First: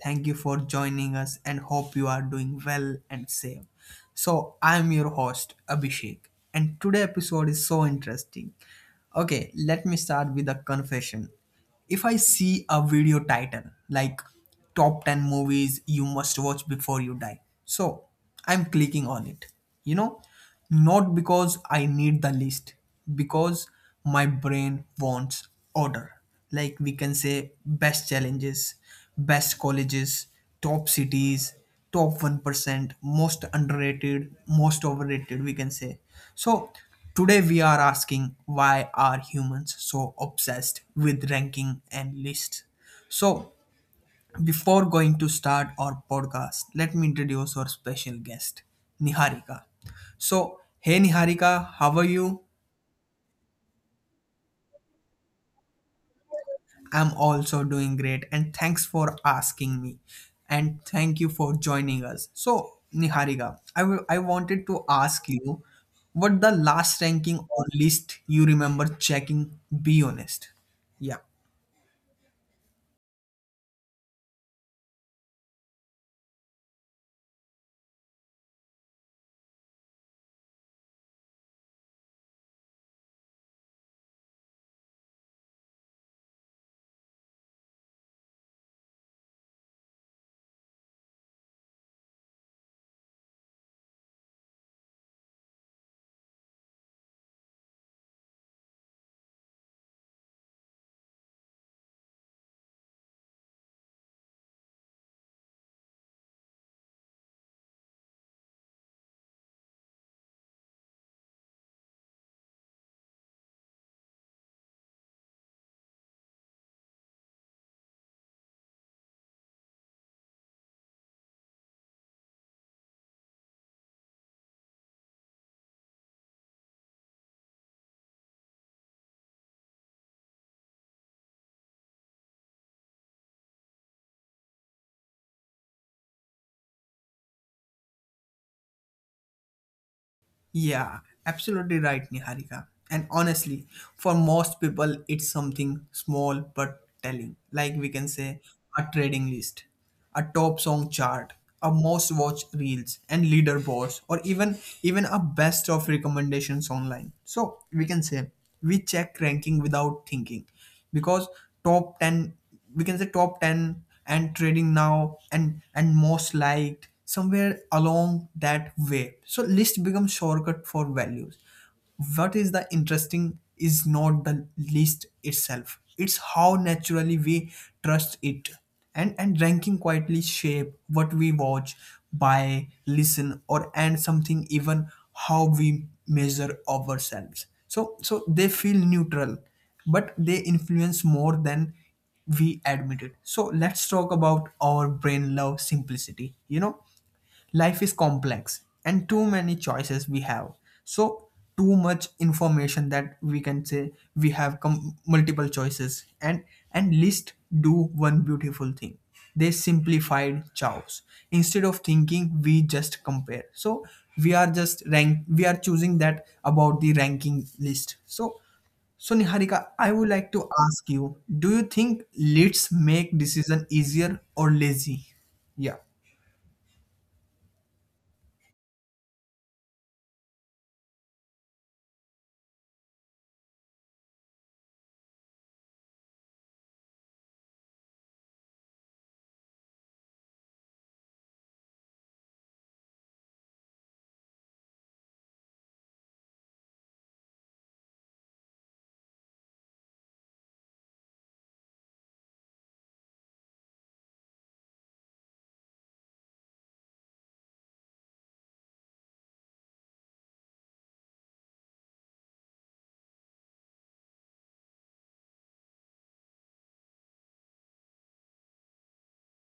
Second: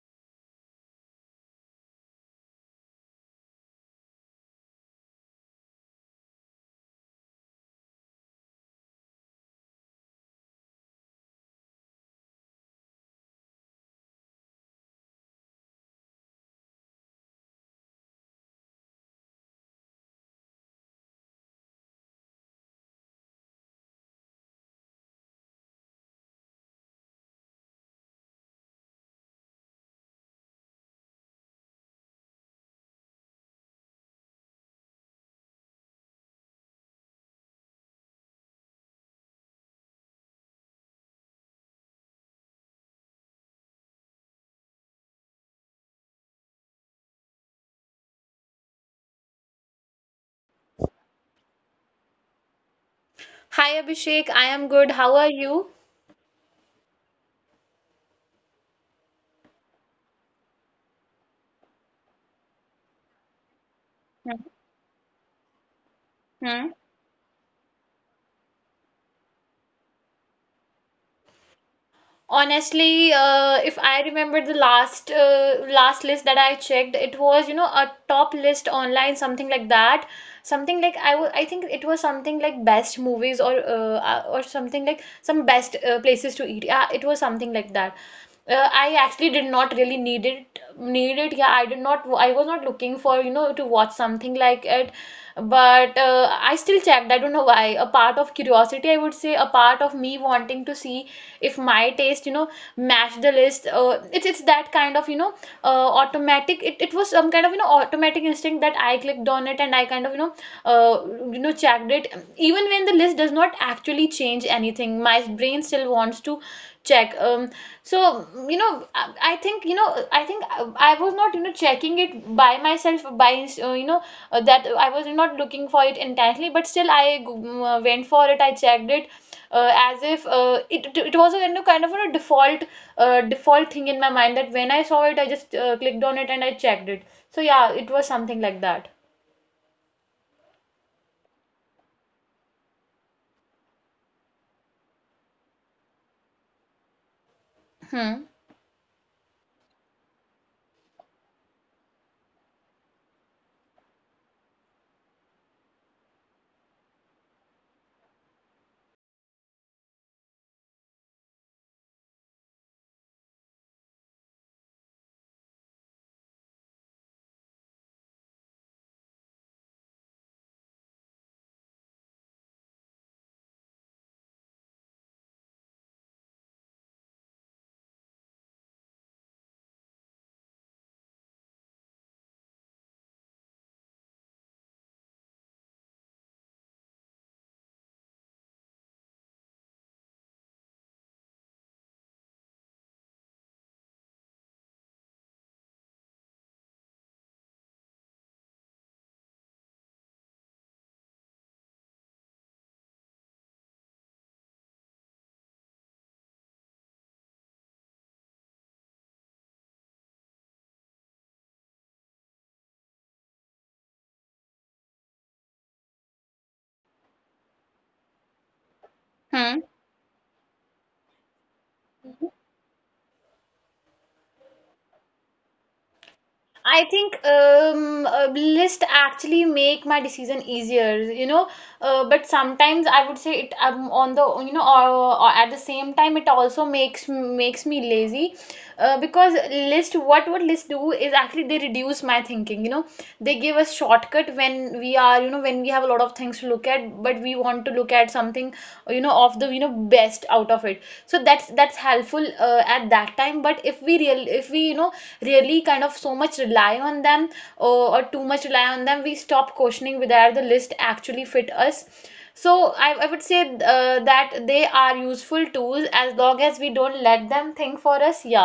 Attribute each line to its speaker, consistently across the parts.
Speaker 1: thank you for joining us. And hope you are doing well and safe. So, I'm your host, Abhishek, and today episode is so interesting. Okay, let me start with a confession. If I see a video title like top 10 movies you must watch before you die, so I'm clicking on it. You know, not because I need the list, because my brain wants order. Like we can say best challenges, best colleges, top cities, top 1%, most underrated, most overrated, we can say. So, today we are asking, why are humans so obsessed with ranking and lists? So, before going to start our podcast, let me introduce our special guest, Niharika. So, hey Niharika, how are you?
Speaker 2: Hi Abhishek, I am good. How are you?
Speaker 1: I'm also doing great, and thanks for asking me. And thank you for joining us. So,
Speaker 2: Hmm.
Speaker 1: Niharika, I wanted to ask you
Speaker 2: Hmm.
Speaker 1: what the last ranking or list you remember checking, be honest. Yeah.
Speaker 2: Honestly, if I remember the last list that I checked, it was, you know, a top list online, something like that. Something like I think it was something like best movies, or something like some best places to eat. Yeah, it was something like that. I actually did not really need it. Yeah, I was not looking for, to watch something like it. But I still checked. I don't know why. A part of curiosity, I would say, a part of me wanting to see if my taste matched the list. It's that kind of, automatic — it was some kind of, automatic instinct that I clicked on it, and I kind of, checked it. Even when the list does not actually change anything, my brain still wants to check. So you know I think you know I think I was not checking it by myself, by you know that I was not looking for it intensely, but still went for it. I checked it as if, it was a kind of a default thing in my mind, that when I saw it, I just clicked on it and I checked it. So yeah, it was something like that.
Speaker 1: Yeah, absolutely right, Niharika. And honestly, for most people, it's something small but telling. Like we can say
Speaker 2: Hmm.
Speaker 1: a trading list, a top song chart, a most watched reels and leaderboards, or even a best of recommendations online. So we can say we check ranking without thinking, because top 10, we can say top 10 and trading now, and most liked somewhere along that way, so list becomes shortcut for values. What is the interesting is not the list itself, it's how naturally we trust it. And ranking quietly shape what we watch, buy, listen, or and something even how we measure ourselves. So so they feel neutral, but they influence more than we admit it. So let's talk about our brain love simplicity. You know, life is complex and too many choices we have. So too much information, that we can say we have multiple choices. And list do one beautiful thing: they simplified chows. Instead of thinking, we just compare. So we are just rank, we are choosing that about the ranking list. So so Niharika, I would like to ask
Speaker 2: Hmm.
Speaker 1: you, do you think lists make decision easier or lazy? Yeah.
Speaker 2: I think a list actually make my decision easier, you know. But sometimes I would say, it on the you know or at the same time, it also makes me lazy, because list — what would list do is actually they reduce my thinking, you know. They give us shortcut when we are you know when we have a lot of things to look at, but we want to look at something, of the, best out of it. So that's helpful at that time. But if we real if we you know really kind of so much rely on them, or too much rely on them, we stop questioning whether the list actually fit us. So I would say that they are useful tools as long as we don't let them think for us. Yeah,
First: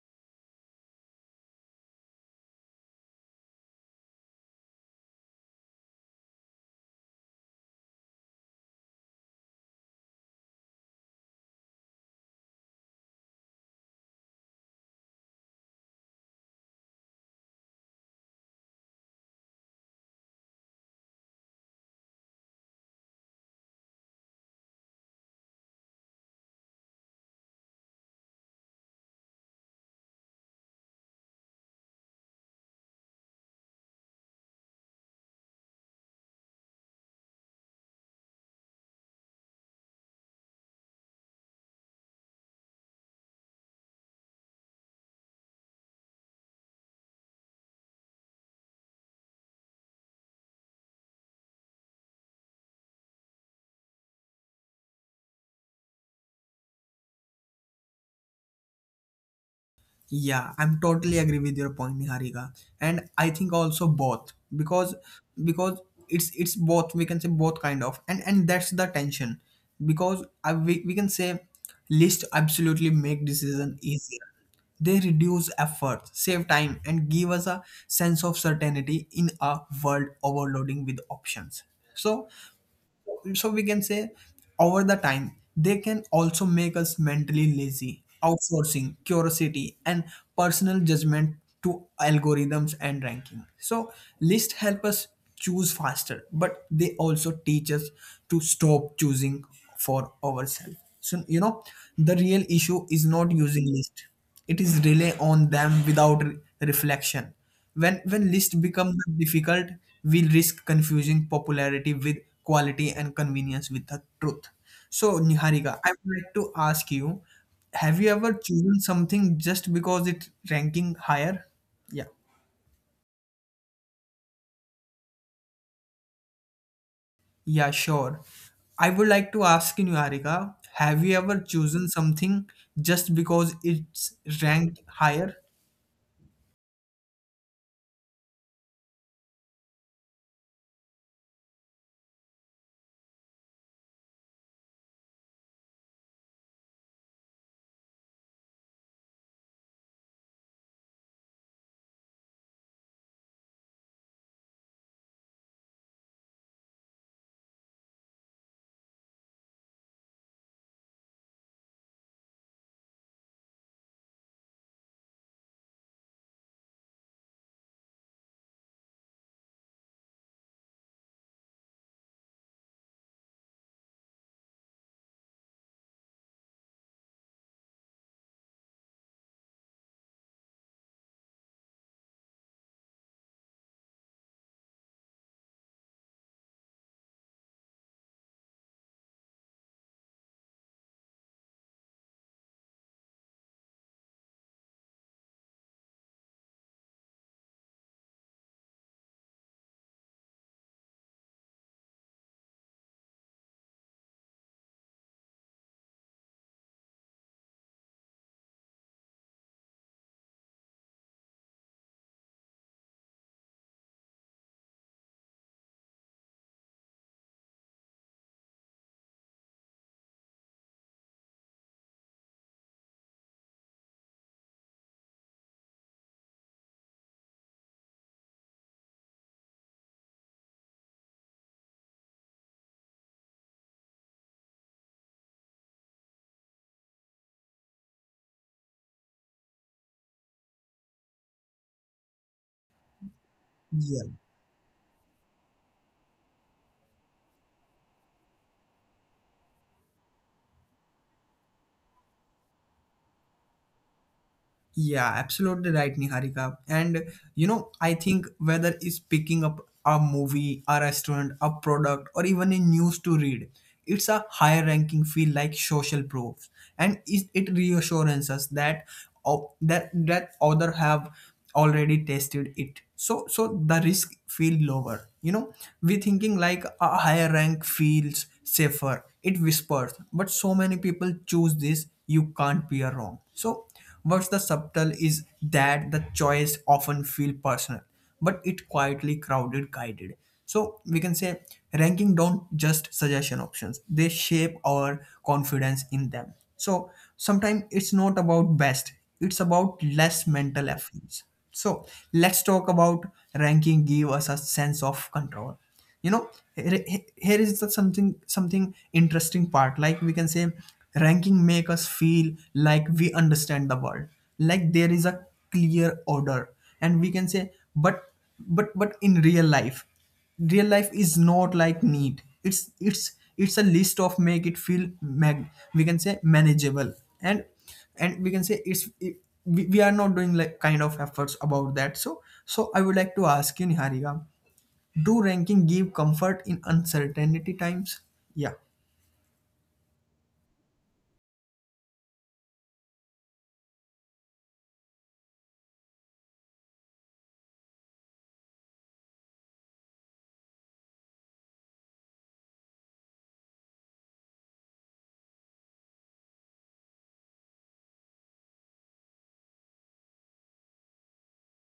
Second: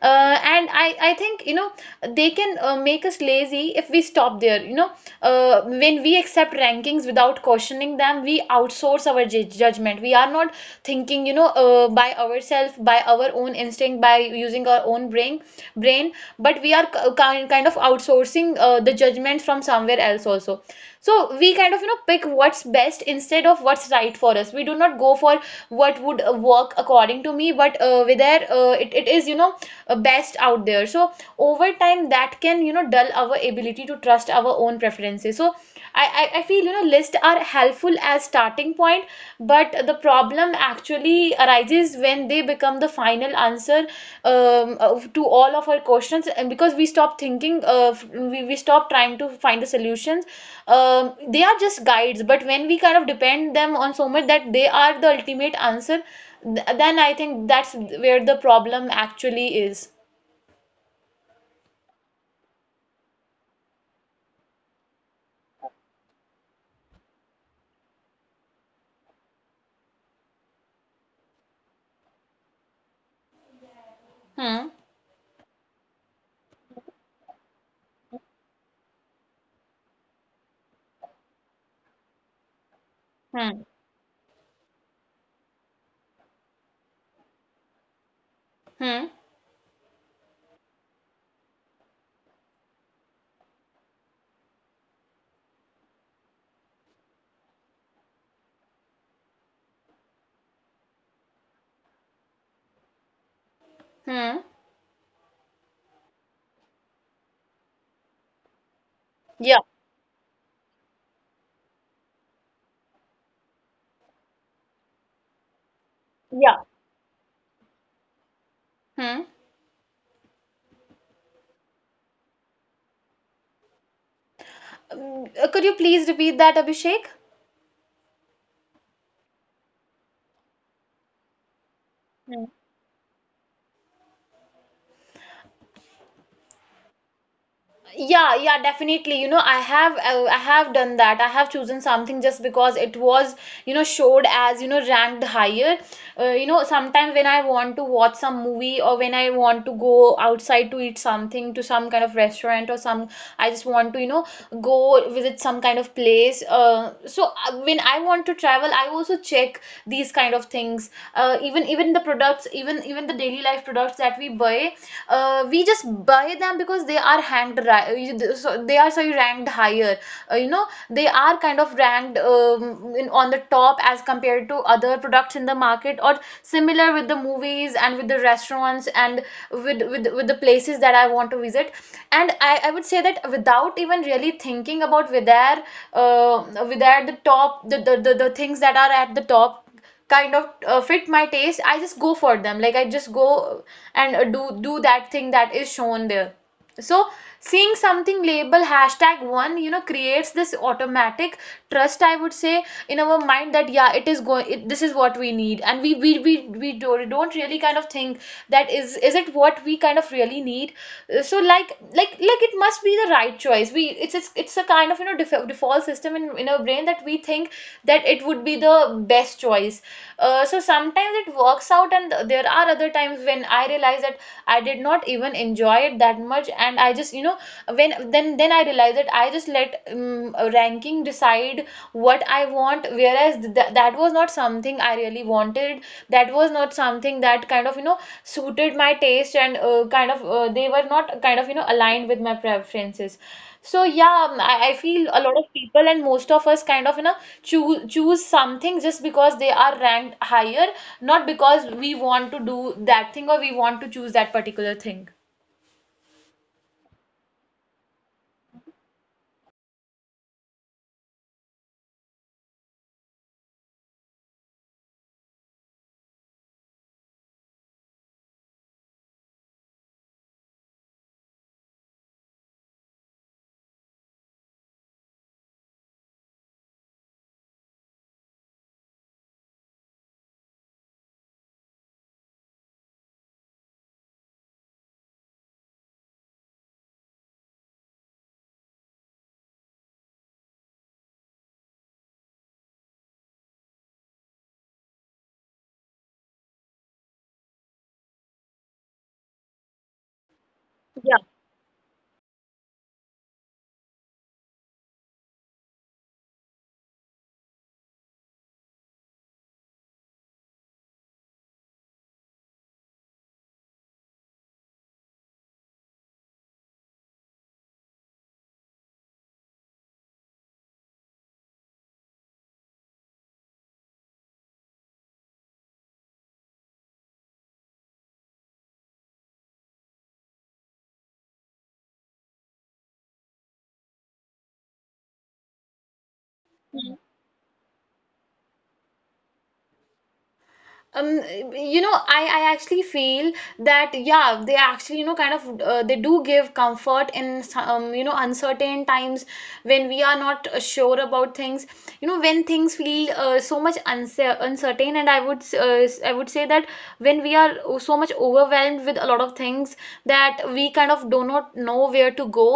Speaker 2: and I think, they can make us lazy if we stop there. When we accept rankings without questioning them, we outsource our judgment. We are not thinking by ourselves, by our own instinct, by using our own brain, but we are kind of outsourcing the judgment from somewhere else also. So we kind of, pick what's best instead of what's right for us. We do not go for what would work according to me, but it is best out there. So over time that can, dull our ability to trust our own preferences. So I, I feel, lists are helpful as starting point, but the problem actually arises when they become the final answer, to all of our questions, and because we stop thinking. We stop trying to find the solutions. They are just guides, but when we kind of depend them on so much that they are the ultimate answer, then I think that's where the problem actually is.
Speaker 1: Yeah, I'm totally agree with your point, Niharika. And I think also both, because because it's both, we can say both kind of, and that's the tension. Because we can say list absolutely make decision
Speaker 2: Hmm.
Speaker 1: easier. They reduce effort, save time, and give us a sense of certainty in a world overloading with options. So
Speaker 2: Hmm.
Speaker 1: so we can say over the time they can also make us mentally lazy,
Speaker 2: Hmm.
Speaker 1: outsourcing curiosity and personal judgment to algorithms and ranking. So lists help us choose faster, but they also teach us to stop choosing for ourselves. So you know, the real issue is not
Speaker 2: Hmm.
Speaker 1: using list, it is relay on them without reflection. When list
Speaker 2: Yeah.
Speaker 1: become difficult, we risk confusing popularity with quality and convenience with the truth. So
Speaker 2: Yeah.
Speaker 1: Niharika, I would like to ask you, have you ever
Speaker 2: Hmm.
Speaker 1: chosen something just because it ranking higher? Yeah.
Speaker 2: Could you please repeat that, Abhishek?
Speaker 1: Yeah sure, I would like to ask you Niharika, have you ever chosen something just because it's ranked higher?
Speaker 2: Yeah, yeah, definitely. I have, I have done that. I have chosen something just because it was, showed as, ranked higher. Sometimes when I want to watch some movie, or when I want to go outside to eat something, to some kind of restaurant, or some I just want to, go visit some kind of place. When I want to travel, I also check these kind of things. Even the products, even the daily life products that we buy, we just buy them because they are so ranked higher. They are kind of ranked, on the top as compared to other products in the market, or similar with the movies, and with the restaurants, and with the places that I want to visit. And I would say that without even really thinking about whether the top the things that are at the top kind of fit my taste, I just go for them. Like, I just go and do that thing that is shown there. So seeing something label #1, creates this automatic trust, I would say, in our mind, that yeah, it is going it, this is what we need. And we don't really kind of think that is it what we kind of really need. Like, it must be the right choice. It's a kind of, default system in our brain, that we think that it would be the best choice. So sometimes it works out, and there are other times when I realize that I did not even enjoy it that much, and I just you know when then I realize that I just let a ranking decide what I want, whereas that was not something I really wanted. That was not something that kind of, suited my taste, and kind of, they were not kind of, aligned with my preferences. So yeah, I feel a lot of people and most of us kind of, choose something just because they are ranked higher, not because we want to do that thing or we want to choose that particular thing.
Speaker 1: Yeah, absolutely right, Niharika. And you know, I think whether it's picking up a movie, a restaurant, a product, or even a news to read, it's a higher ranking feel like social proofs, and it reassures us that of that that other have already tested it. So so the risk feel lower. You know, we thinking like a higher rank feels safer. It whispers, but so many people choose this. You can't be wrong. So what's the subtle is that the choice often feel personal, but it quietly crowded guided. So we can say ranking don't just suggestion options; they shape our confidence in them. So sometimes it's not about best; it's about less mental efforts. So let's talk about ranking give us a sense of control. You know, here, here is the something something interesting part, like we can say ranking make us feel like we understand the world, like there is a clear order, and we can say, but but in real life, real life is not like neat. It's it's a list of make it feel mag, we can say manageable. and and we can say we are not doing like kind of efforts about that. So so I would like to ask you Niharika, do ranking give comfort in uncertainty times? Yeah.
Speaker 2: um I actually feel that yeah, they actually, kind of, they do give comfort in some, uncertain times, when we are not sure about things. When things feel so much uncertain. And I would say that when we are so much overwhelmed with a lot of things, that we kind of do not know where to go,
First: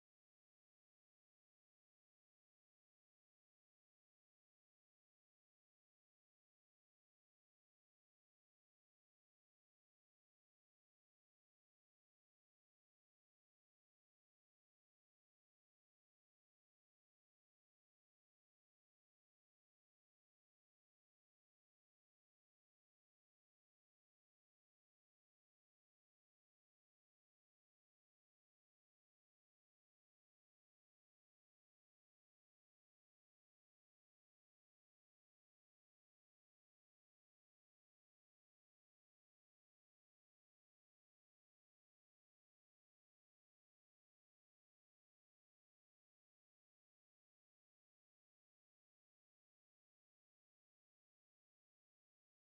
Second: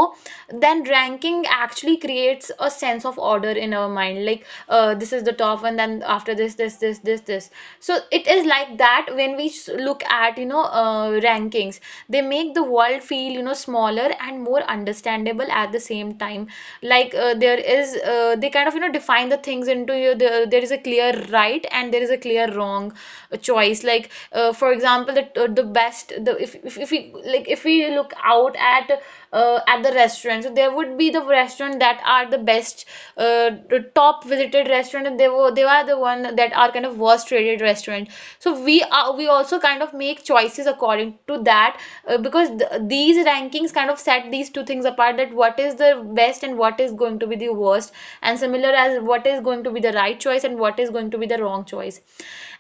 Speaker 2: then ranking actually creates a sense of order in our mind. Like, this is the top, and then after this. So it is like that when we look at, rankings, they make the world feel, smaller and more understandable at the same time. Like, there is they kind of, define the things into — you there is a clear right, and there is a clear wrong choice. Like, for example, the best the if we, like, if we look out at, at the restaurants, so there would be the restaurant that are the best, the top visited restaurant, and they are the one that are kind of worst rated restaurant. So we also kind of make choices according to that, because th these rankings kind of set these two things apart: that what is the best and what is going to be the worst, and similar as what is going to be the right choice and what is going to be the wrong choice.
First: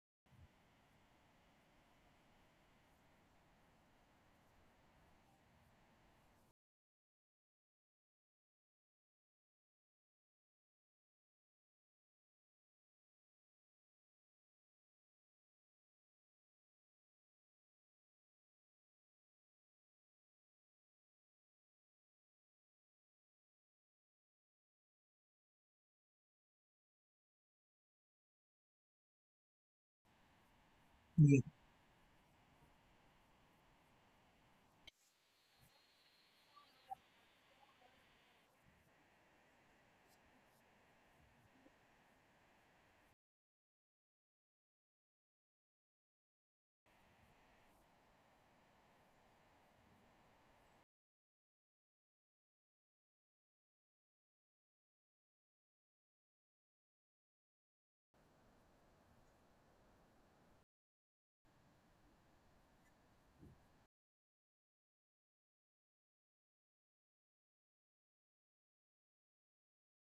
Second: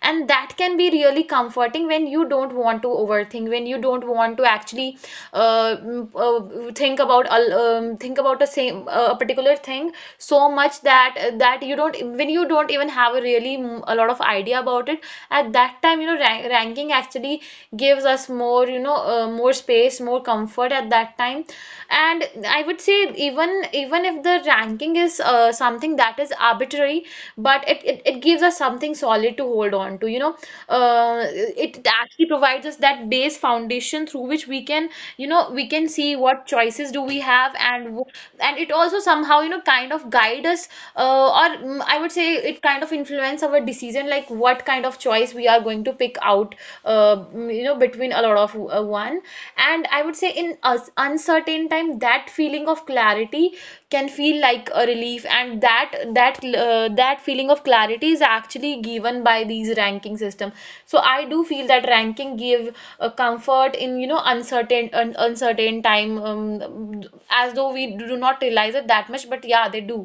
Speaker 2: And that can be really comforting when you don't want to overthink, when you don't want to actually, uh, mm, think about a particular thing so much, that you don't even have a really, a lot of idea about it. At that time, ranking actually gives us more — more space, more comfort, at that time. And I would say, even even if the ranking is something that is arbitrary, but it gives us something solid to hold on to. It actually provides us that base foundation through which we can, we can see what choices do we have, and and it also somehow, kind of guide us, I would say it kind of influence our decision, like what kind of choice we are going to pick out, between a lot of, one. And I would say, in us uncertain time, that feeling of clarity can feel like a relief, and that That feeling of clarity is actually given by these ranking system. So I do feel that ranking give a comfort in uncertain uncertain time as though we do not realize it that much, but yeah, they do.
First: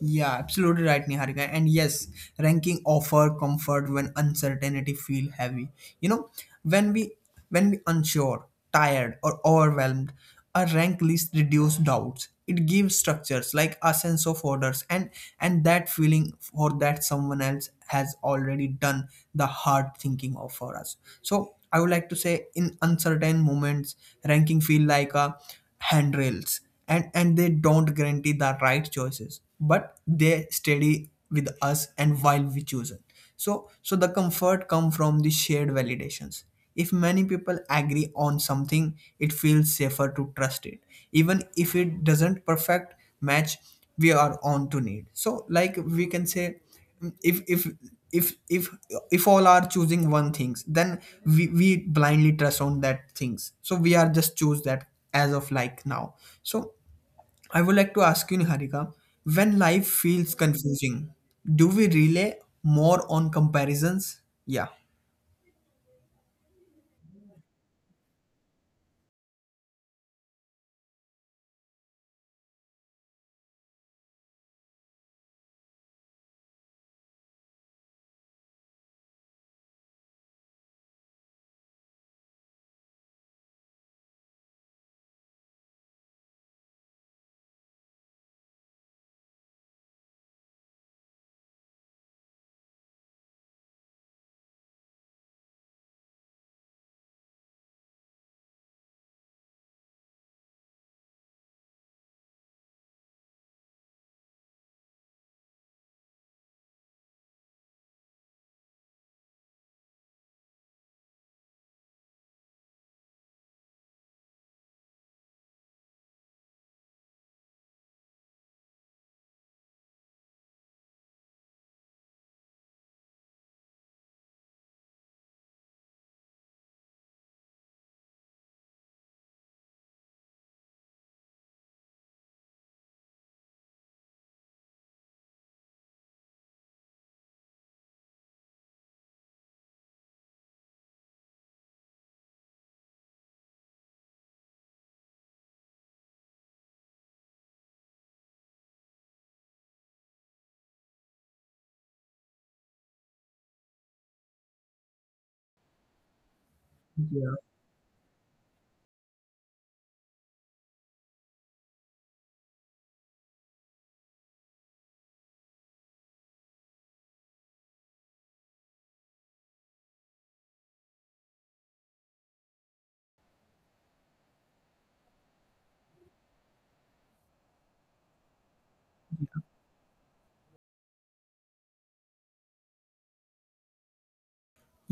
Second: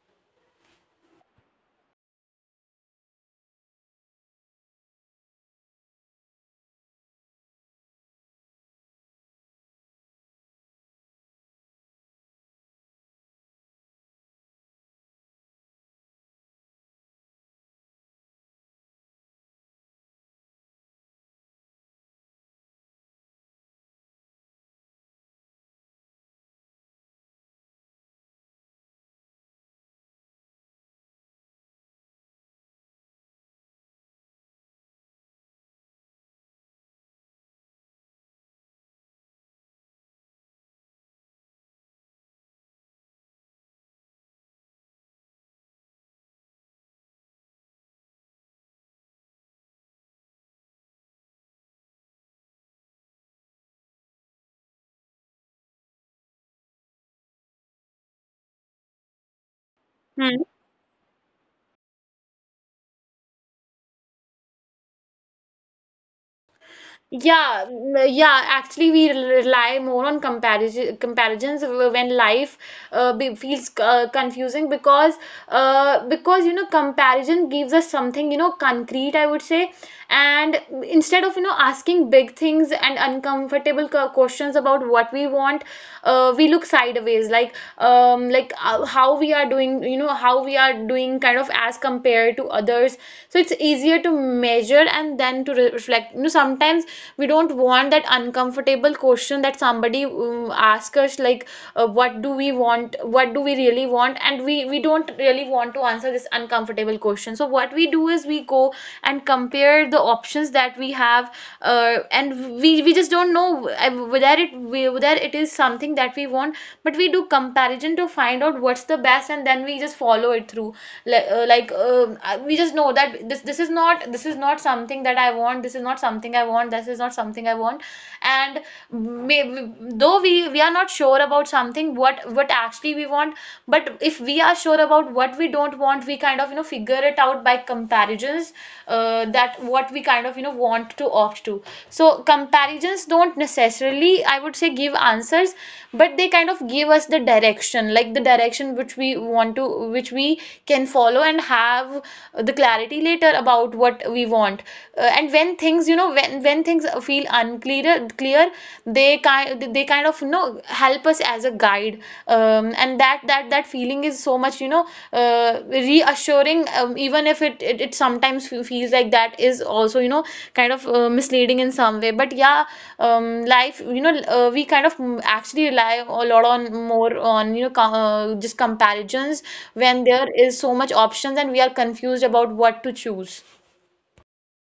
Speaker 1: Yeah, absolutely right, Niharika. And yes, ranking offer comfort when uncertainty feel heavy. You know, when we when we unsure, tired, or overwhelmed, a rank list reduce doubts. It gives structures like a sense of orders, and that feeling for that someone else has already done the hard thinking of for us. So I would like to say in uncertain moments, ranking feel like a handrails, and they don't guarantee the right choices, but they steady with us and while we choose it. So so the comfort come from the shared validations. If many people agree on something, it feels safer to trust it, even if it doesn't perfect match we are on to need. So like we can say, if if if if all are choosing one things, then we blindly trust on that things, so we are just choose that as of like now. So I would like to ask you Niharika, when life feels
Speaker 2: Hmm.
Speaker 1: confusing, do we rely more on comparisons? Yeah.
Speaker 2: Yeah, yeah, actually we rely more on comparison comparisons when life feels confusing because comparison gives us something concrete, I would say. And instead of asking big things and uncomfortable questions about what we want, we look sideways, like how we are doing, how we are doing, kind of as compared to others. So it's easier to measure and then to reflect. You know, sometimes we don't want that uncomfortable question that somebody asks us, like what do we want, what do we really want, and we don't really want to answer this uncomfortable question. So what we do is we go and compare the options that we have. uh, and we just don't know whether it is something that we want, but we do comparison to find out what's the best, and then we just follow it through. Like like we just know that this is not, this is not something that I want, this is not something I want, this is not something I want. And may, though we are not sure about something, what actually we want, but if we are sure about what we don't want, we kind of figure it out by comparisons, that what we kind of want to opt to. So comparisons don't necessarily, I would say, give answers, but they kind of give us the direction, like the direction which we want to, which we can follow and have the clarity later about what we want. And when things, when things feel unclear clear, they kind of help us as a guide. And that feeling is so much, reassuring, even if it sometimes feels like that is also, kind of misleading in some way, but yeah. Life, we kind of actually rely a lot on, more on, just comparisons when there is so much options and we are confused about what to choose.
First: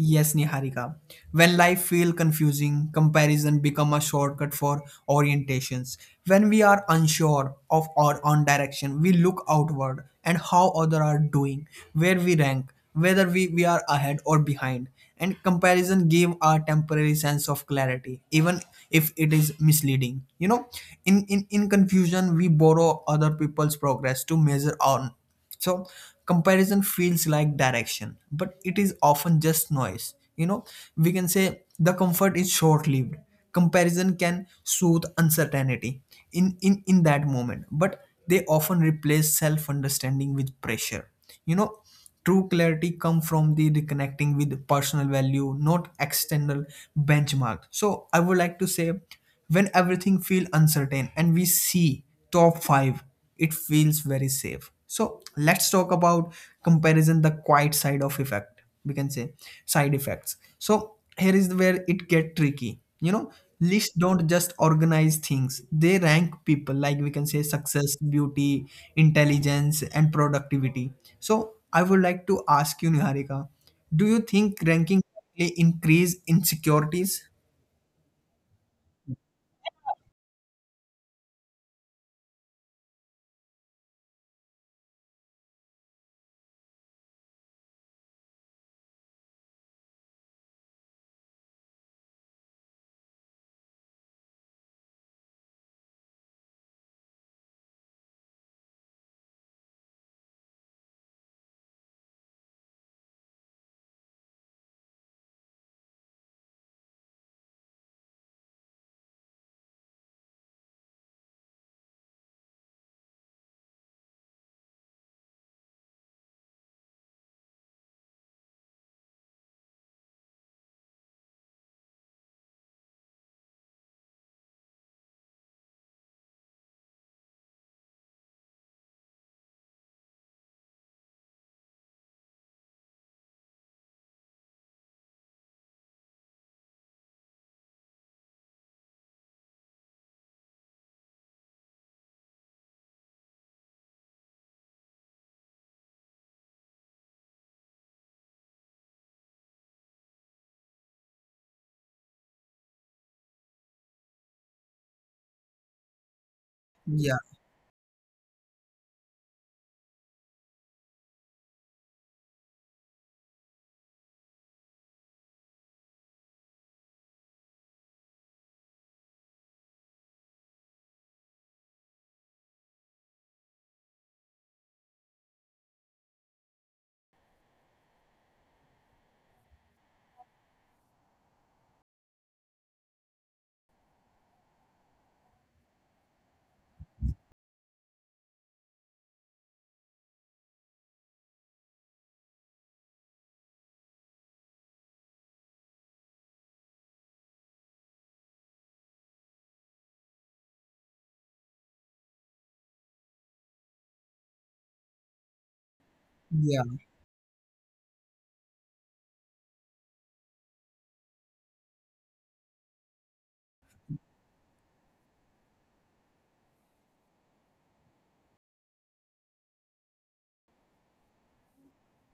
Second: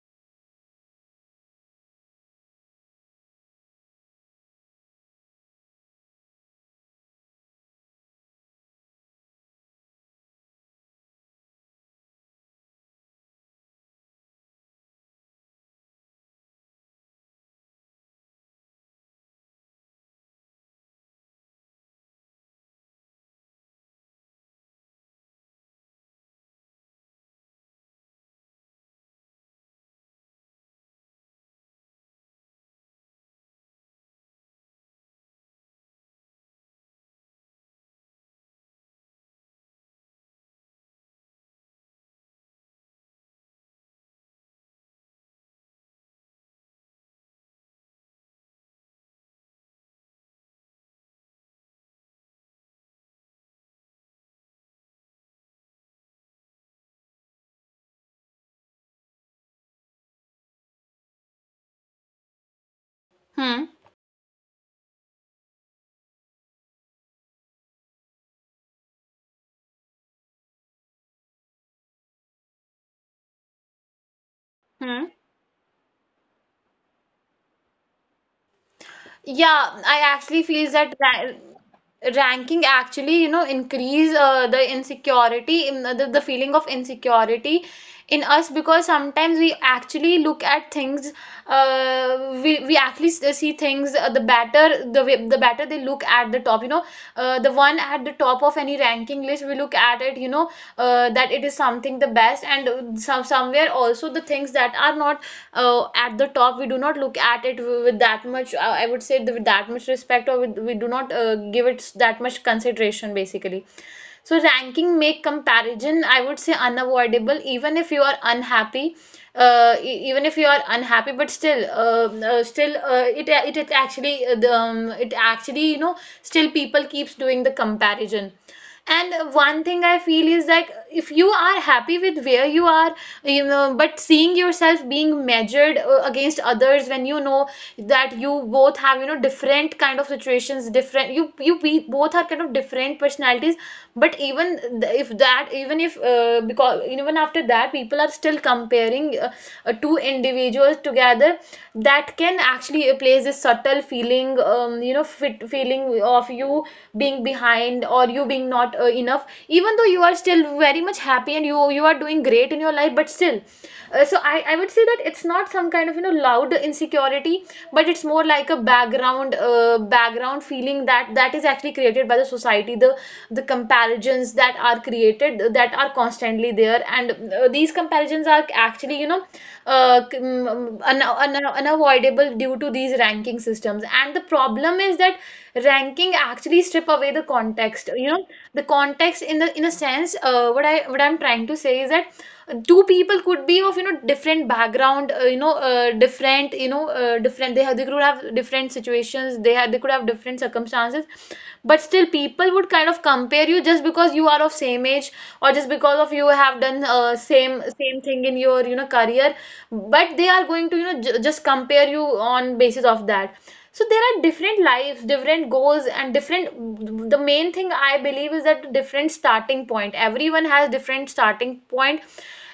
Speaker 1: Yes, Niharika. When life feels confusing, comparison become a shortcut for orientations. When we are unsure of our own direction, we look outward and how other are doing, where we rank, whether we are ahead or behind. And comparison give a temporary sense of clarity, even if it is misleading. You know, in confusion, we borrow other people's progress to measure on. So comparison feels like direction, but it is often just noise. You know, we can say the comfort is short-lived. Comparison can soothe uncertainty in that moment, but they often replace self-understanding with pressure. You know, true clarity come from the reconnecting with personal value, not external benchmark. So I would like to say when everything feel uncertain and we see top five, it feels very safe. So let's talk about comparison, the quiet side of effect, we can say side effects. So here is where it get tricky. You know,
Speaker 2: Hmm.
Speaker 1: lists don't just organize things, they rank people, like we can say success, beauty, intelligence, and productivity. So I would like to ask you Niharika, do you think
Speaker 2: Hmm.
Speaker 1: ranking correctly increase insecurities?
Speaker 2: Yeah, I actually feel that ra ranking actually, you know, increase the insecurity, in the feeling of insecurity in us, because sometimes we actually look at things. We actually see things, the better the way, the better they look at the top, you know, the one at the top of any ranking list, we look at it, you know, that it is something the best, and some somewhere also the things that are not at the top, we do not look at it with that much I would say with that much respect, or with, we do not give it that much consideration basically. So ranking make comparison, I would say, unavoidable. Even if you are unhappy, even if you are unhappy, but still still it actually it actually, you know, still people keeps doing the comparison. And one thing I feel is, like, if you are happy with where you are, you know, but seeing yourself being measured against others, when you know that you both have, you know, different kind of situations, different, both are kind of different personalities, but even if that even if because even after that, people are still comparing, two individuals together, that can actually place this subtle feeling, you know, fit feeling of you being
Speaker 1: Yeah.
Speaker 2: behind, or you being not enough, even though you are still very much happy and you are doing great in your life, but still so I would say that it's not some kind of, you know, loud insecurity, but it's more like a background background feeling that that is actually created by the society, the comparisons that are created that are constantly there. And these comparisons are actually, you know, unavoidable due to these ranking systems. And the problem is that ranking actually strip away the context, you know. The context in the, in a sense, what I, what I'm trying to say is that two people could be of, you know, different background, you know, different, you know, different, they have, they could have different situations, they had, they could have different circumstances, but still people would kind of compare you just because you are of same age, or just because of you have done
Speaker 1: Yeah.
Speaker 2: same thing in your, you know, career. But they are going to, you know, just compare you on basis of that. So there are different lives, different goals, and different, the main thing I believe is that different starting point, everyone has different starting point.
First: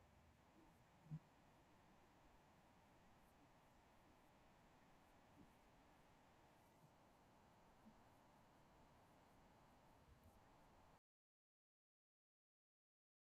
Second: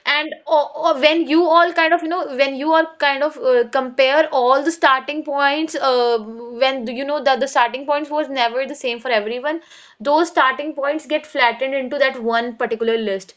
Speaker 2: And or when you all kind of, you know, when you all kind of compare all the starting points, when you know that the starting points was never the same for everyone, those starting points get flattened into that one particular list.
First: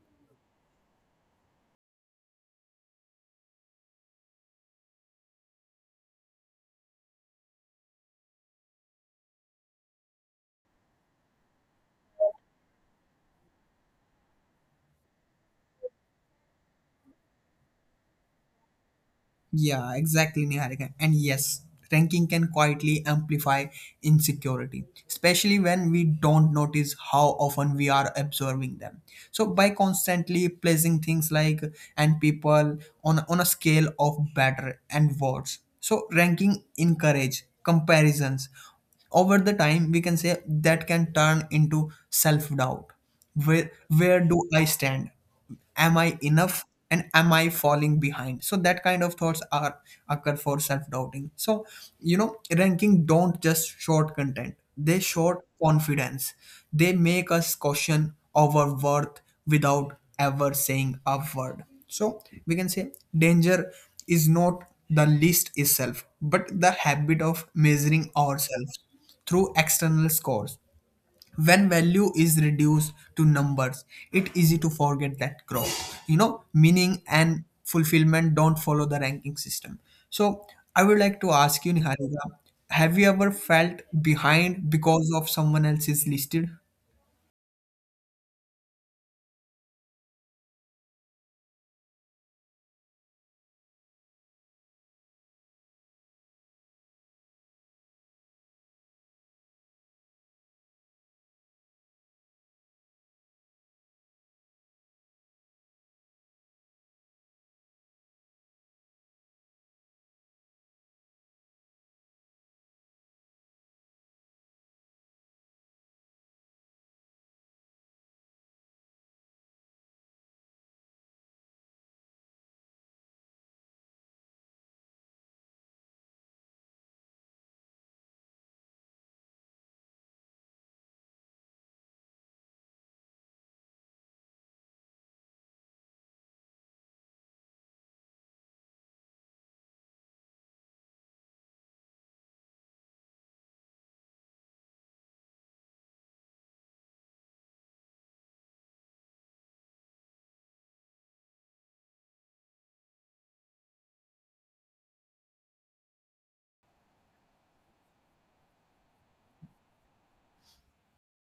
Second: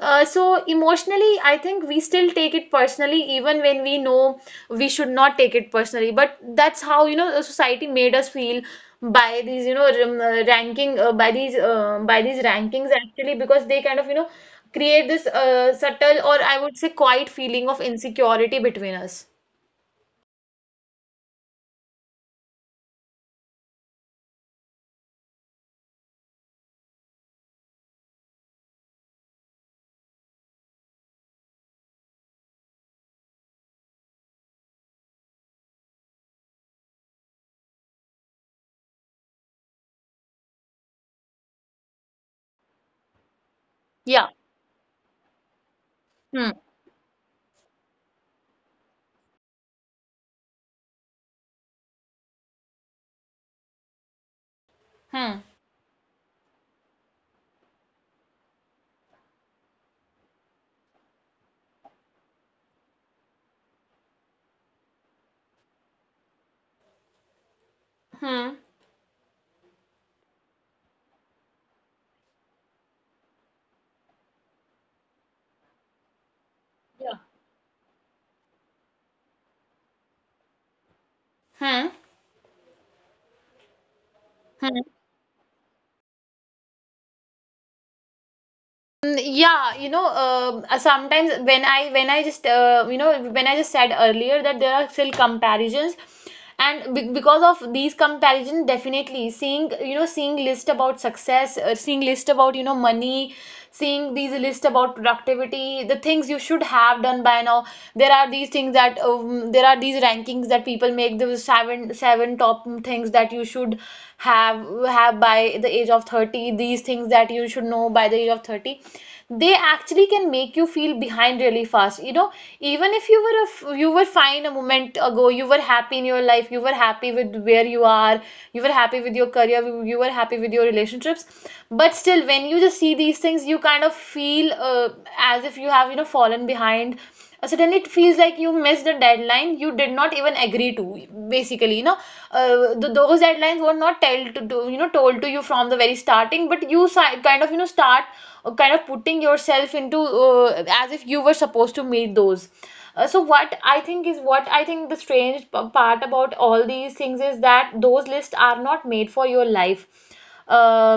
Speaker 2: So emotionally, I think we still take it personally even when we know we should not take it personally, but that's how, you know, society made us feel by these, you know, ranking, by these rankings actually, because they kind of, you know, create this subtle, or I would say quiet, feeling of insecurity between us.
Speaker 1: Yeah, exactly, Niharika. And yes, ranking can quietly amplify insecurity, especially when we don't notice how often we are observing them. So by constantly placing things like and people on a scale of better and worse. So ranking encourage comparisons over the time, we can say that can turn into self-doubt. Where
Speaker 2: Yeah.
Speaker 1: do I stand? Am I
Speaker 2: Hmm.
Speaker 1: enough? And am I falling behind? So that kind of thoughts are occur for self-doubting. So you know, ranking don't just short content, they short
Speaker 2: Hmm.
Speaker 1: confidence. They make us question our worth without ever saying a word. So we can say danger is not the list is self, but the habit of measuring
Speaker 2: Hmm.
Speaker 1: ourselves through external scores. When value is reduced to numbers, it easy to forget that growth. You know, meaning
Speaker 2: Yeah.
Speaker 1: and fulfillment don't follow the ranking system. So I would like to ask you,
Speaker 2: Hmm.
Speaker 1: Niharika, have you ever felt behind
Speaker 2: Hmm.
Speaker 1: because of someone else's listed?
Speaker 2: Yeah, you know, sometimes when I, when I just you know, when I just said earlier that there are still comparisons, and be because of these comparisons, definitely seeing, you know, seeing list about success, seeing list about, you know, money, seeing these list about productivity, the things you should have done by now. There are these things that there are these rankings that people make, those seven top things that you should have have have by the age of 30, these things that you should know by the age of 30. They actually can make you feel behind really fast, you know. Even if you were a f you were fine a moment ago, you were happy in your life, you were happy with where you are, you were happy with your career, you were happy with your relationships, but still, when you just see these things, you kind of feel as if you have, you know, fallen behind. Suddenly it feels like you missed the deadline you did not even agree to, basically, you know. Th Those deadlines were not told to, you know, told to you from the very starting, but you kind of, you know, start kind of putting yourself into, as if you were supposed to meet those. So what I think is, what I think the strange part about all these things is that those lists are not made for your life, uh,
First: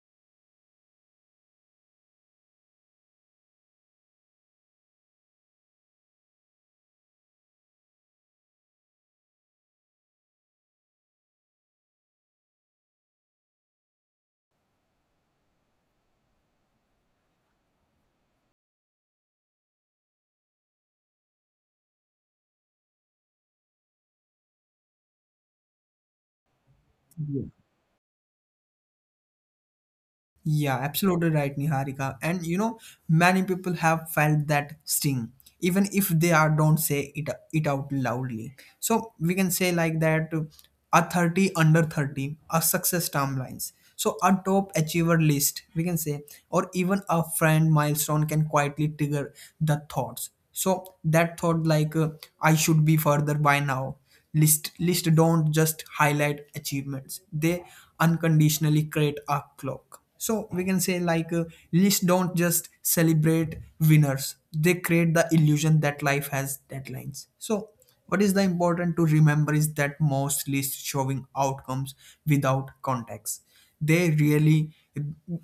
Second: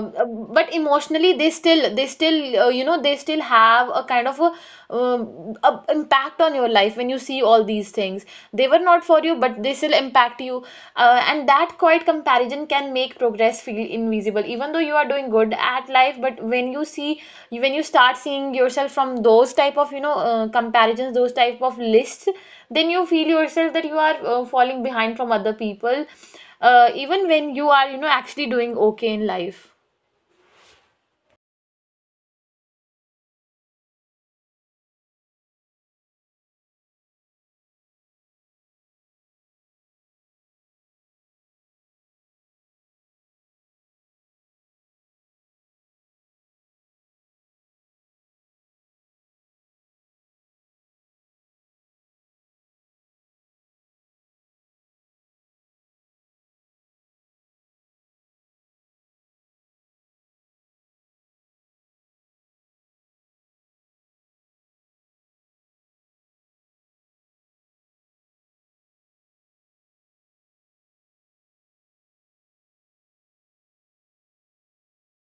Speaker 2: but emotionally they still, you know, they still have a kind of a impact on your life when you see all these things. They were not for you, but they still impact you. And that quiet comparison can make progress feel invisible, even though you are doing good at life. But when you see, when you start seeing yourself from those type of, you know, comparisons, those type of lists, then you feel yourself that you are falling behind from other people, even when you are, you know, actually doing okay in life.
Speaker 1: Yeah, absolutely right, Niharika. And you know, many people have felt that sting, even if they are don't say it out loudly. So we can say like that a 30 under 30 a success timelines. So a top achiever list, we can say, or even a friend milestone can quietly trigger the thoughts. So that thought like I should be further by now. List don't just highlight achievements; they unconditionally create a clock. So we can say like list don't just celebrate winners; they create the illusion that life has deadlines. So what is the important to remember is that most lists showing outcomes without context. They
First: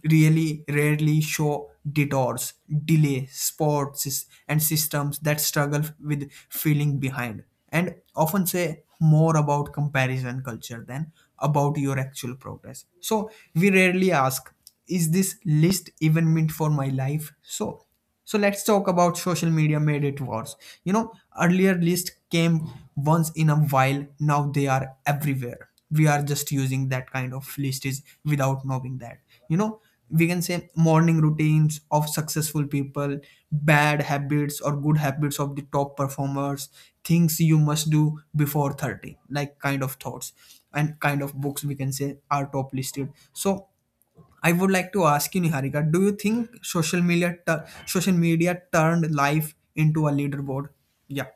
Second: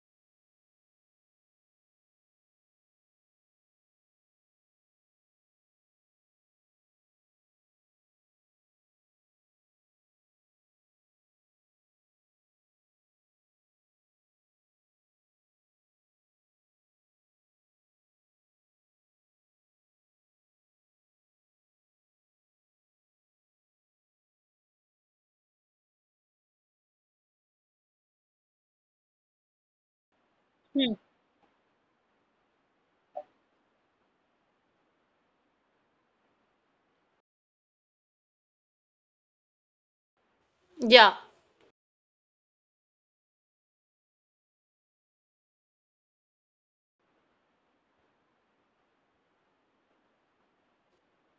Speaker 1: really rarely show detours, delay, sports, and systems that struggle with feeling behind, and often say more about comparison culture than about your actual progress. So we rarely ask, is this list even meant for my life? So so let's talk about social media made it worse. You know, earlier lists came once in a while, now they are everywhere. We are just using that kind of list is without knowing that. You know, we can say
Speaker 2: Hmm.
Speaker 1: morning routines of successful people, bad habits or good habits of the top performers, things you must do before 30, like kind of thoughts and
Speaker 2: Yeah.
Speaker 1: kind of books we can say are top listed. So I would like to ask you, Niharika, do you think social media turned life into a leaderboard? Yeah,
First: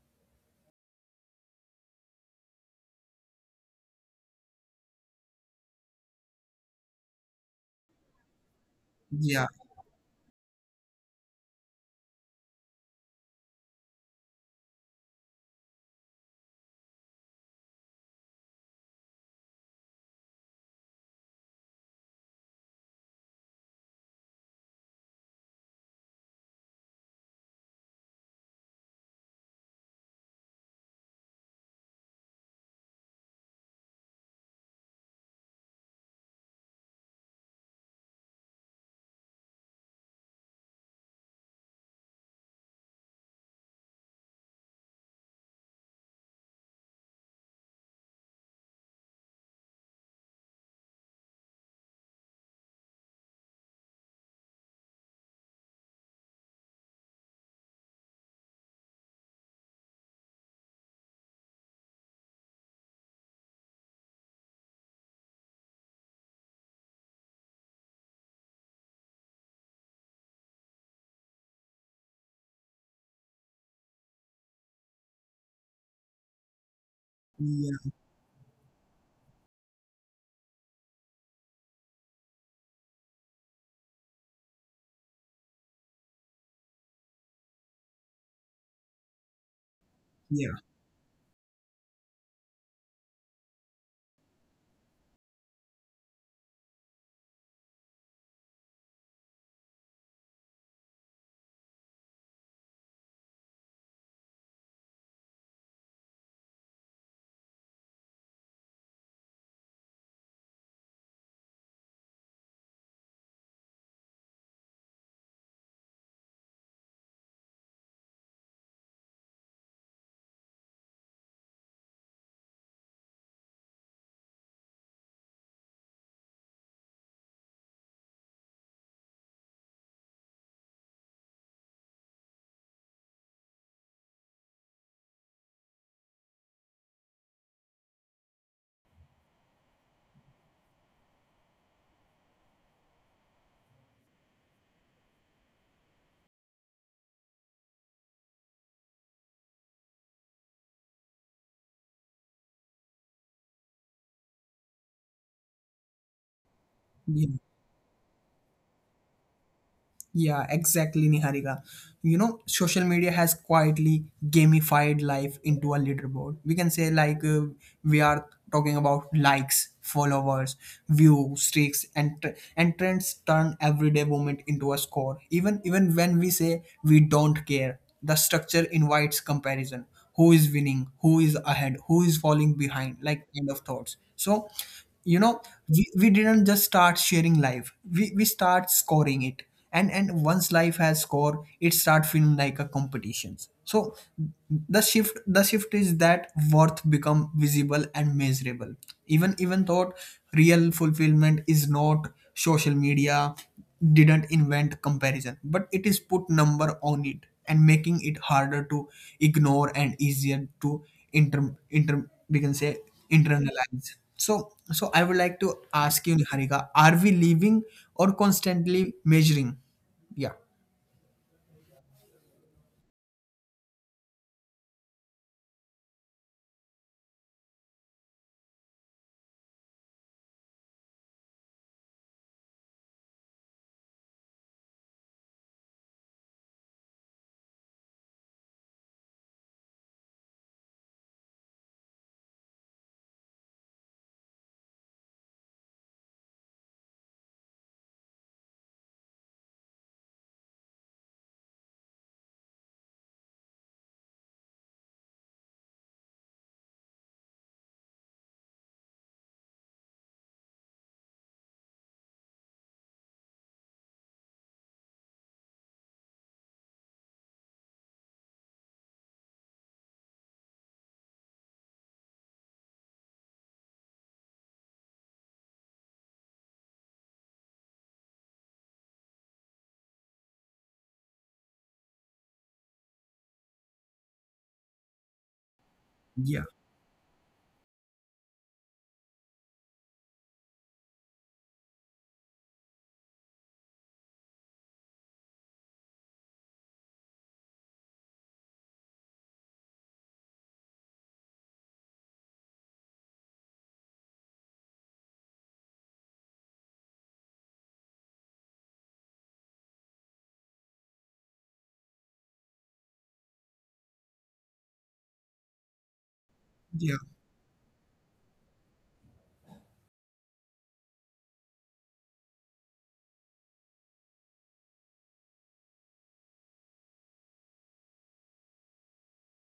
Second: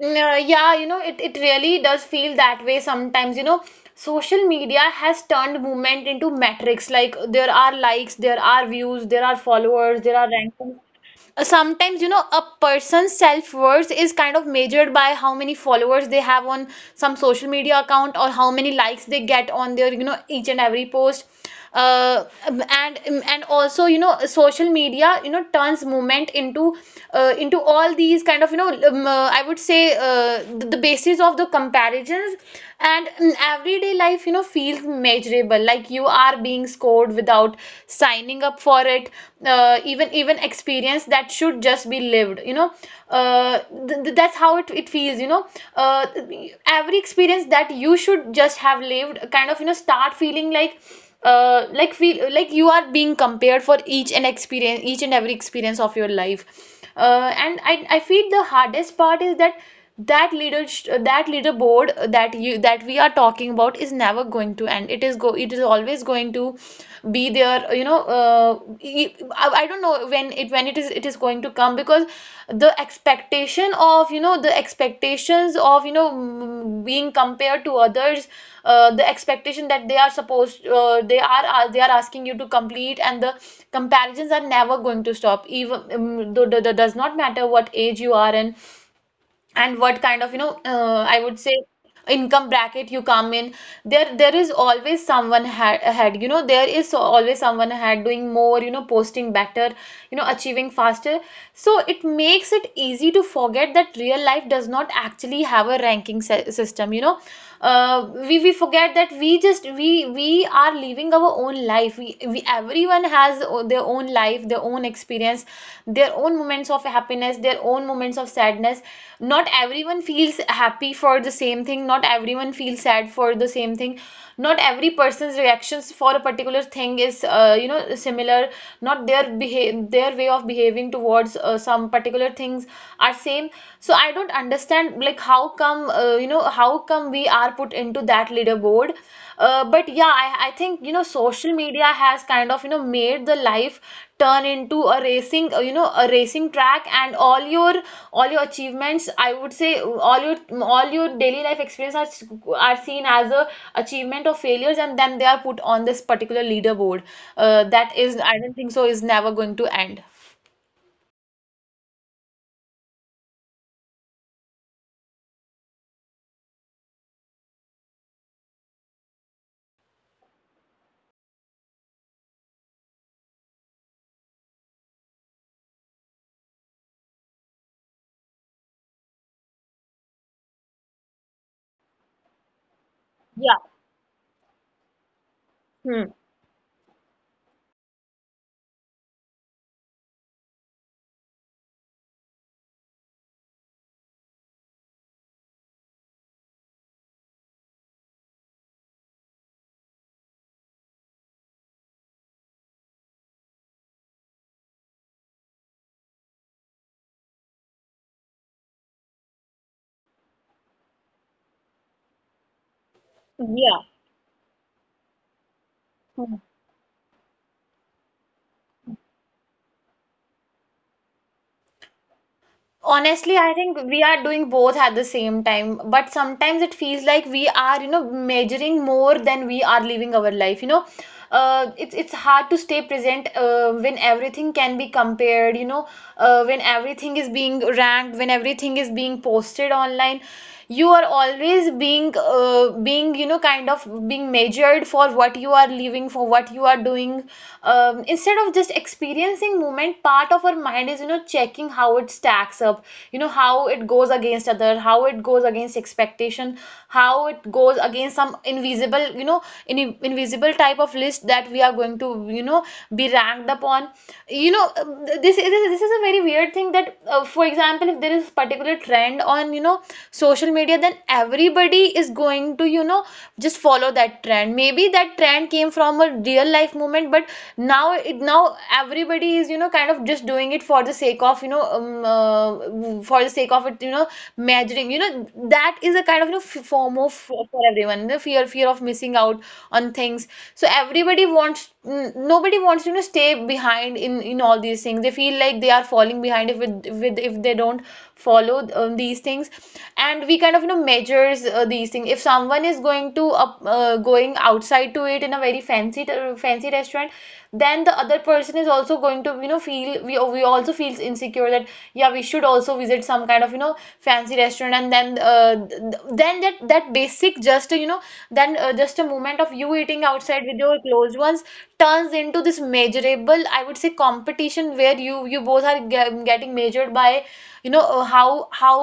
Speaker 2: Yeah, you know, it really does feel that way sometimes. You know, social media has turned movement into metrics. Like there are likes, there are views, there are
Speaker 1: yeah,
Speaker 2: followers, there are ranks. Sometimes, you know, a person's self-worth is kind of measured by how many followers they have on some social media account or how many likes they get on their, you know, each and every post. And also, you know, social media, you know, turns movement into all these kind of, you know, I would say, the basis of the comparisons. And everyday life, you know, feels measurable, like you are being scored road without signing up for it. Even experience that should just be lived, you know. uh, that's how it feels, you know. uh, every experience that you should just have lived kind of, you know, start feeling like feel like you are being compared for each and experience each and every experience of your life. And I feel the hardest part is that that leader that leaderboard that we are talking about is never going to end. It is always going to be there, you know. I don't know when it is going to come, because the expectations of, you know, being compared to
Speaker 1: yeah,
Speaker 2: others. Uh, the expectation that they are supposed they are- They are asking you to complete, and the comparisons are never going to stop, even though does not matter what age you are in and what kind of, you know,
Speaker 1: yeah,
Speaker 2: I would say income bracket you come in. There is always ahead, you know. There is always someone ahead, doing more, you know, posting better, you know, achieving faster. So it makes it easy to forget that real life does not actually have a system, you know. We forget that we just we are living our own life. We Everyone their own life, their own experience, their own moments of happiness, their own moments of sadness. Not everyone feels happy for the same thing. Not everyone feels sad for the same thing. Not every person's reactions for a particular thing is, you know, similar. Not their way of behaving towards some particular things are same. So I don't understand, like, how come, how come we are put into that leaderboard. But yeah, I think, you know, social media has kind of, you know, made the life turn into a racing you know a racing track. And all your achievements, I would say, all your daily life experience are seen as a achievement or failures, and then they are put on this particular leaderboard.
Speaker 1: yeah.
Speaker 2: That is, I don't think so, is never going to end.
Speaker 1: Yeah, exactly, Niharika. You know, social media has quietly gamified life into a leaderboard. We can say, like, we are talking about likes, followers, views, streaks, and trends turn everyday moment into a score. Even when we say we don't care, the structure invites comparison. Who is winning? Who is ahead? Who is falling
Speaker 2: Yeah.
Speaker 1: behind? Like kind of thoughts. So, you
Speaker 2: Hmm.
Speaker 1: know, we didn't just start sharing life. We start scoring it, and once life has score it start feeling like a competitions, so the shift is that worth become visible and measurable, even thought real fulfillment is not. Social media didn't invent comparison, but it is put number on it, and making it harder to ignore and easier to inter, inter we can say
Speaker 2: Yeah.
Speaker 1: internalize. So, so I would like to ask you, Niharika, are we living or constantly measuring? Yeah.
Speaker 2: Honestly, I think we are doing both at the same time, but sometimes it feels like we are, you know, measuring more than we are living our life, you know. It's hard to stay present when everything can be compared, you know. When everything is being ranked, when everything is being posted online, you are always being, you know, kind of being measured for what you are living, for what you are doing. Instead of just experiencing moment, part of our mind is, you know, checking how it stacks up, you know, how it goes against other, how it goes against expectation, how it goes against some invisible, you know, invisible type of list that we are going to, you know, be ranked up upon. You know, this is a very weird thing that, for example, if there is a particular trend on, you know, social media, then everybody is going to, you know, just follow that trend. Maybe that trend came from a real life moment, but now everybody is, you know, kind of just doing it for the sake of, you know, for the sake of it, you know, measuring, you know. That is a kind of, you know,
Speaker 1: Yeah,
Speaker 2: form of for everyone, the fear of missing out on things. So nobody wants to, you know, stay behind in all these things. They feel like they are falling behind, if it, with if they don't follow, these things. And we kind of, you know, measures these things. If someone is going to going outside to eat in a very fancy restaurant, then the other person is also going to, you know, feel, we also feels insecure that, yeah, we should also visit some kind of, you know, fancy restaurant. And then then that
Speaker 1: yeah,
Speaker 2: that basic just, you know, then just a moment of you eating outside with your close ones turns into this measurable, I would say, competition where you both are getting measured by, you know, uh, how how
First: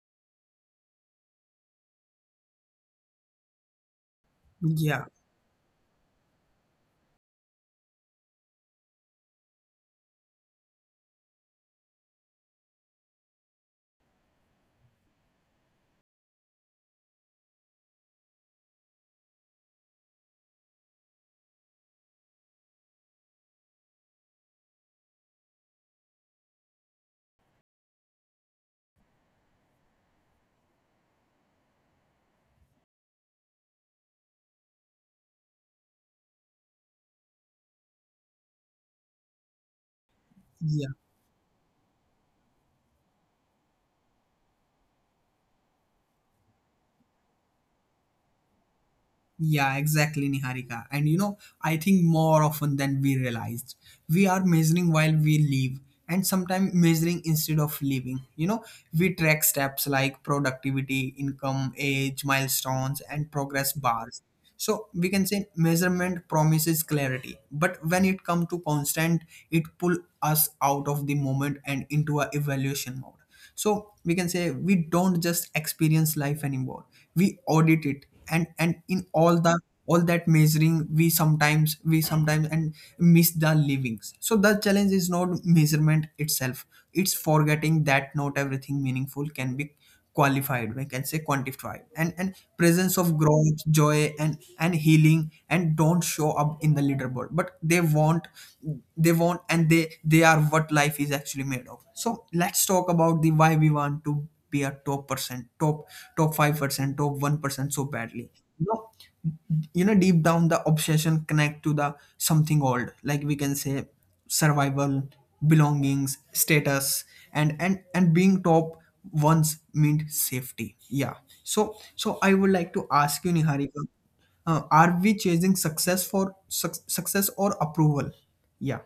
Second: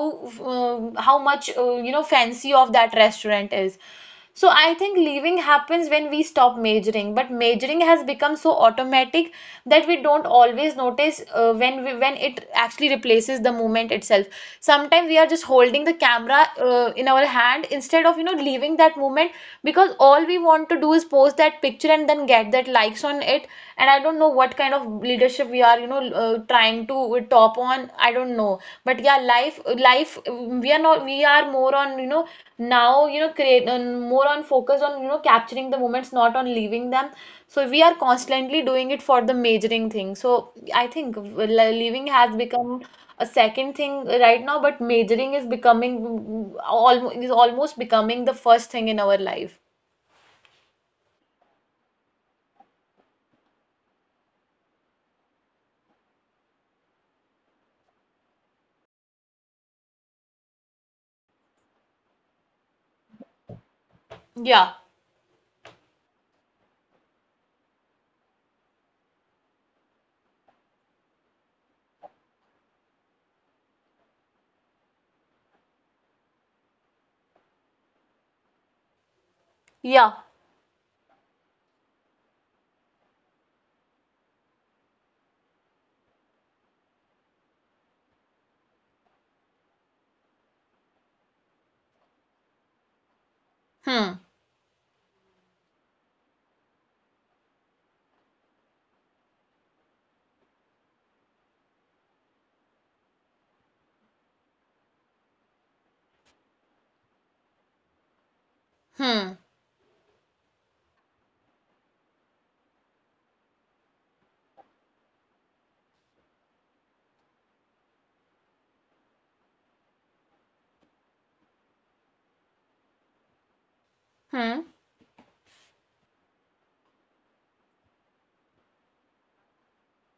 Speaker 2: um, how much, you know, fancy of that restaurant is. So I think
Speaker 1: yeah,
Speaker 2: leaving happens when we stop majoring, but majoring has become so automatic that we don't always notice when it actually replaces the moment itself. Sometimes we are just holding the camera in our hand, instead of, you know, leaving that moment, because all we want to do is post that picture and then get that likes on it. And I don't know what kind of leadership we are, you know, trying to top on. I don't know, but yeah, we are not, we are more on, you know, now, you know, create more on focus on, you know, capturing the moments, not on leaving them. So we are constantly doing it for the majoring thing. So I think
Speaker 1: yeah.
Speaker 2: leaving has become a second thing right now, but majoring is becoming almost becoming the first thing in our life.
Speaker 1: Yeah, exactly, Niharika. And you know, I think more often than we realized, we are measuring while we live, and sometimes measuring instead of living. You know, we track steps like productivity, income, age, milestones, and
Speaker 2: Yeah.
Speaker 1: progress bars. So we can say measurement promises clarity, but when it comes to constant, it pull us out of the moment and into a evaluation mode. So we can say we don't just experience life anymore, we audit it. And
Speaker 2: Yeah.
Speaker 1: in all the all that measuring, we sometimes and miss the livings. So the challenge is not measurement itself, it's forgetting that not everything meaningful can be qualified, we can say quantified. And presence
Speaker 2: Hmm.
Speaker 1: of growth, joy, and healing and don't show up in the leaderboard, but they want, they want, and they are what life is actually made of. So let's talk about the why we want to be a top 5%, top 1% so
Speaker 2: Hmm.
Speaker 1: badly. You know, you know, deep down the obsession connect to the something old, like we can say survival, belongings, status. And and being top once meant safety, yeah. So, so I would like to ask
Speaker 2: Hmm.
Speaker 1: you, Niharika, are we chasing success for success or approval? Yeah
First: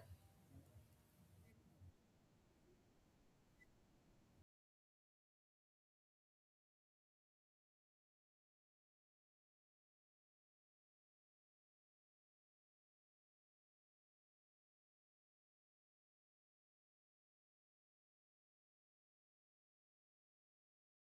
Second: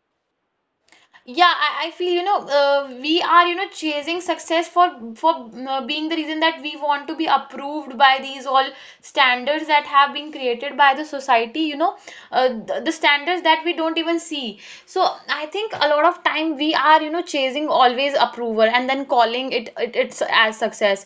Speaker 2: Yeah, I feel, you know, we are, you know, chasing success for being the reason that we want to be approved by these all standards that have been created by the society, you know. The standards that we don't even see. So I think a lot of time we are, you know, chasing always approval and then calling it, it it's as success.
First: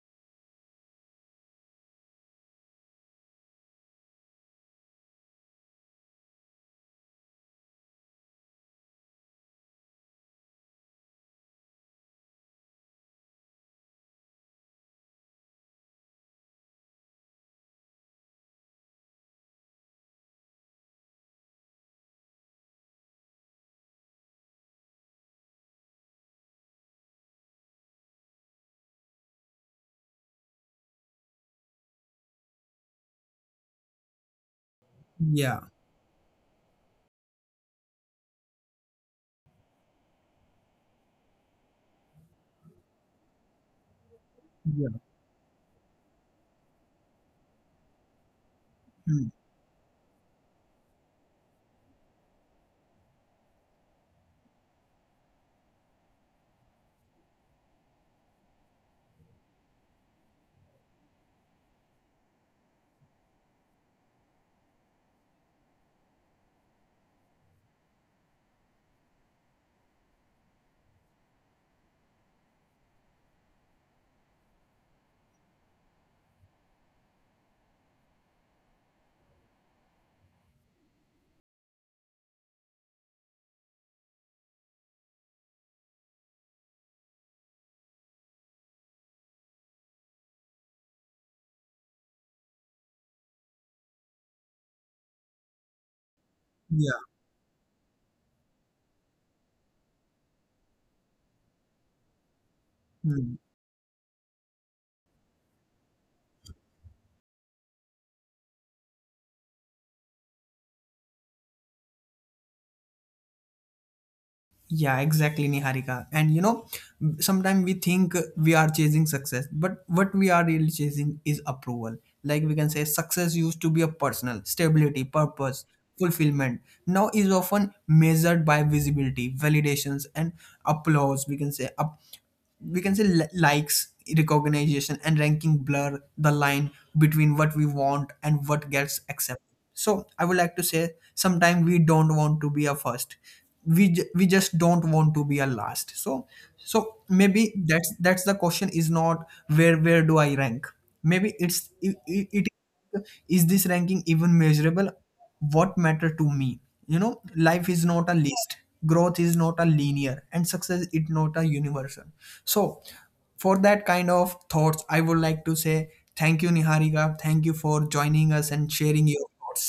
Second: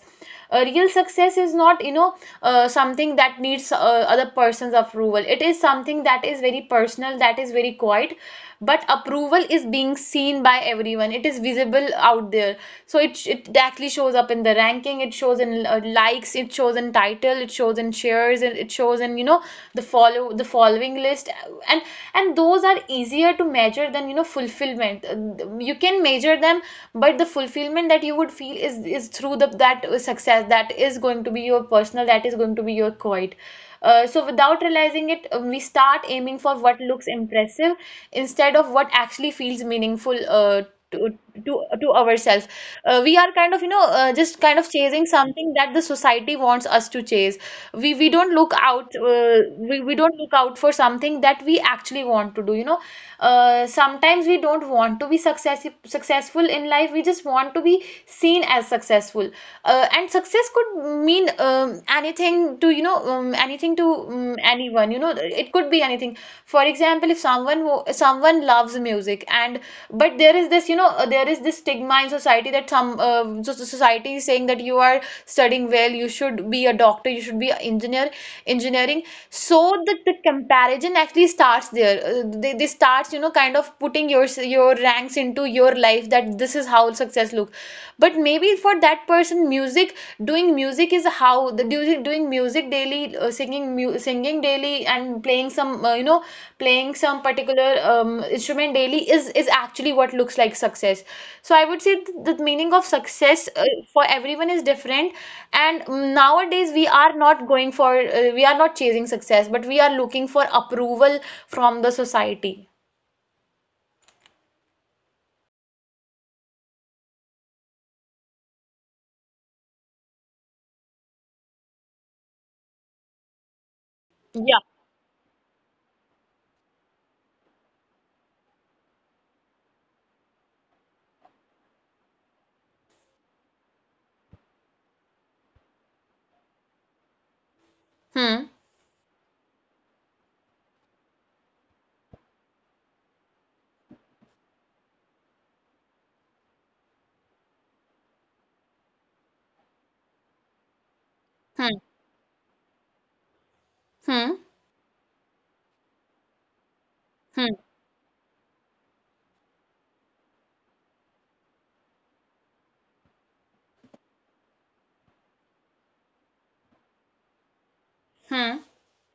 Speaker 2: Real success is not, you know, something that needs other person's approval. It is something that is very personal, that is very quiet. But approval is being seen by everyone. It is visible out there. So it actually shows up in the ranking. It shows in likes, it shows in title, it shows in shares, and it shows in, you know, the following list. And and those are easier to measure than, you know, fulfillment. You can measure them, but the fulfillment that you would feel is through the that success, that is going to be your personal, that is going to be your quite. So without
Speaker 1: yeah
Speaker 2: realizing it, we start aiming for what looks impressive instead of what actually feels meaningful, to, to to ourselves. We are kind of, you know,
Speaker 1: yeah
Speaker 2: just kind of chasing something that the society wants us to chase. we we don't
Speaker 1: Hmm.
Speaker 2: look out uh, we, we don't look out for something that we actually want to do, you know. Sometimes we don't want to be successful in life. We just want to be seen as successful. And success could mean, anything to, you know, anything to anyone, you know, it could be anything. For example, if someone loves music, and but there is this, you know, there is this stigma in society that so society is saying that you are studying well, you should be a doctor, you should be an engineer engineering. So the comparison actually starts there. They starts, you know, kind of putting your ranks into your life, that this is how success look. But maybe for that person, music, doing music is how the doing doing music daily, singing daily, and
Speaker 1: yeah
Speaker 2: playing some particular instrument daily is actually what looks like success. So I would say
Speaker 1: Hmm.
Speaker 2: the meaning of success, for everyone, is different. And nowadays, we are not chasing success, but we are looking for approval from the society.
Speaker 1: Yeah, exactly, Niharika. And you know, sometimes we think we are chasing success, but what we are really chasing is approval. Like we can say, success used to be a personal stability,
Speaker 2: Yeah.
Speaker 1: purpose, fulfillment. Now is often measured by visibility, validations, and applause. We can say up we can say likes, recognition, and ranking blur the line between what we want and what gets
Speaker 2: Hmm.
Speaker 1: accepted. So I would like to say sometimes we don't want to be a first, we just don't want to be a last. So so maybe that's the question is not where where do I rank. Maybe it
Speaker 2: Hmm.
Speaker 1: is this ranking even measurable,
Speaker 2: Hmm.
Speaker 1: what matter to me. You know, life is not a
Speaker 2: Hmm.
Speaker 1: list, growth is not a linear, and success is not a universal. So for that kind of thoughts, I would like to say thank you, Niharika. Thank you for joining us and sharing
Speaker 2: Hmm.
Speaker 1: your thoughts.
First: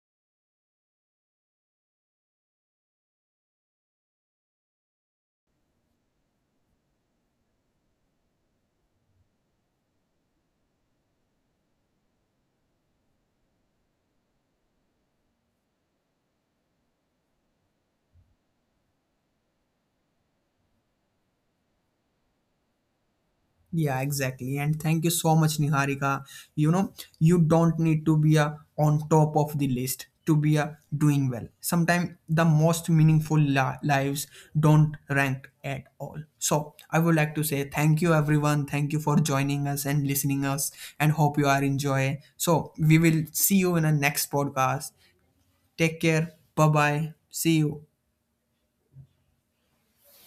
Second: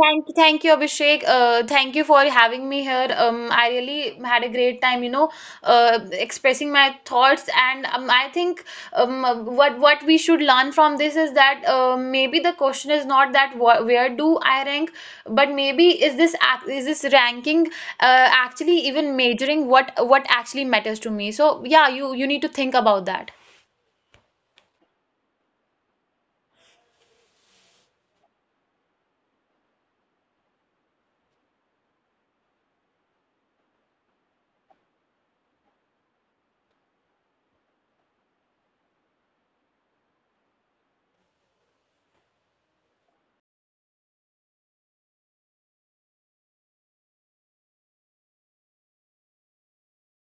Speaker 2: Thank you, Abhishek. Thank you for having me here. I really had a great time, you know, expressing my thoughts. And I think, what we should learn from this is that, maybe the question is not that, wh where do I rank, but maybe is is this ranking actually even measuring what actually matters to me? So yeah, you need to think about that.
Speaker 1: Yeah, exactly. And thank you so much, Niharika. You know, you don't need to be a on top of the list to be a doing well. Sometimes the most meaningful lives don't rank at all. So I would like to say thank you, everyone. Thank you for joining us and listening us, and hope you are enjoy. So we will see you in a next podcast. Take care. Bye bye. See you.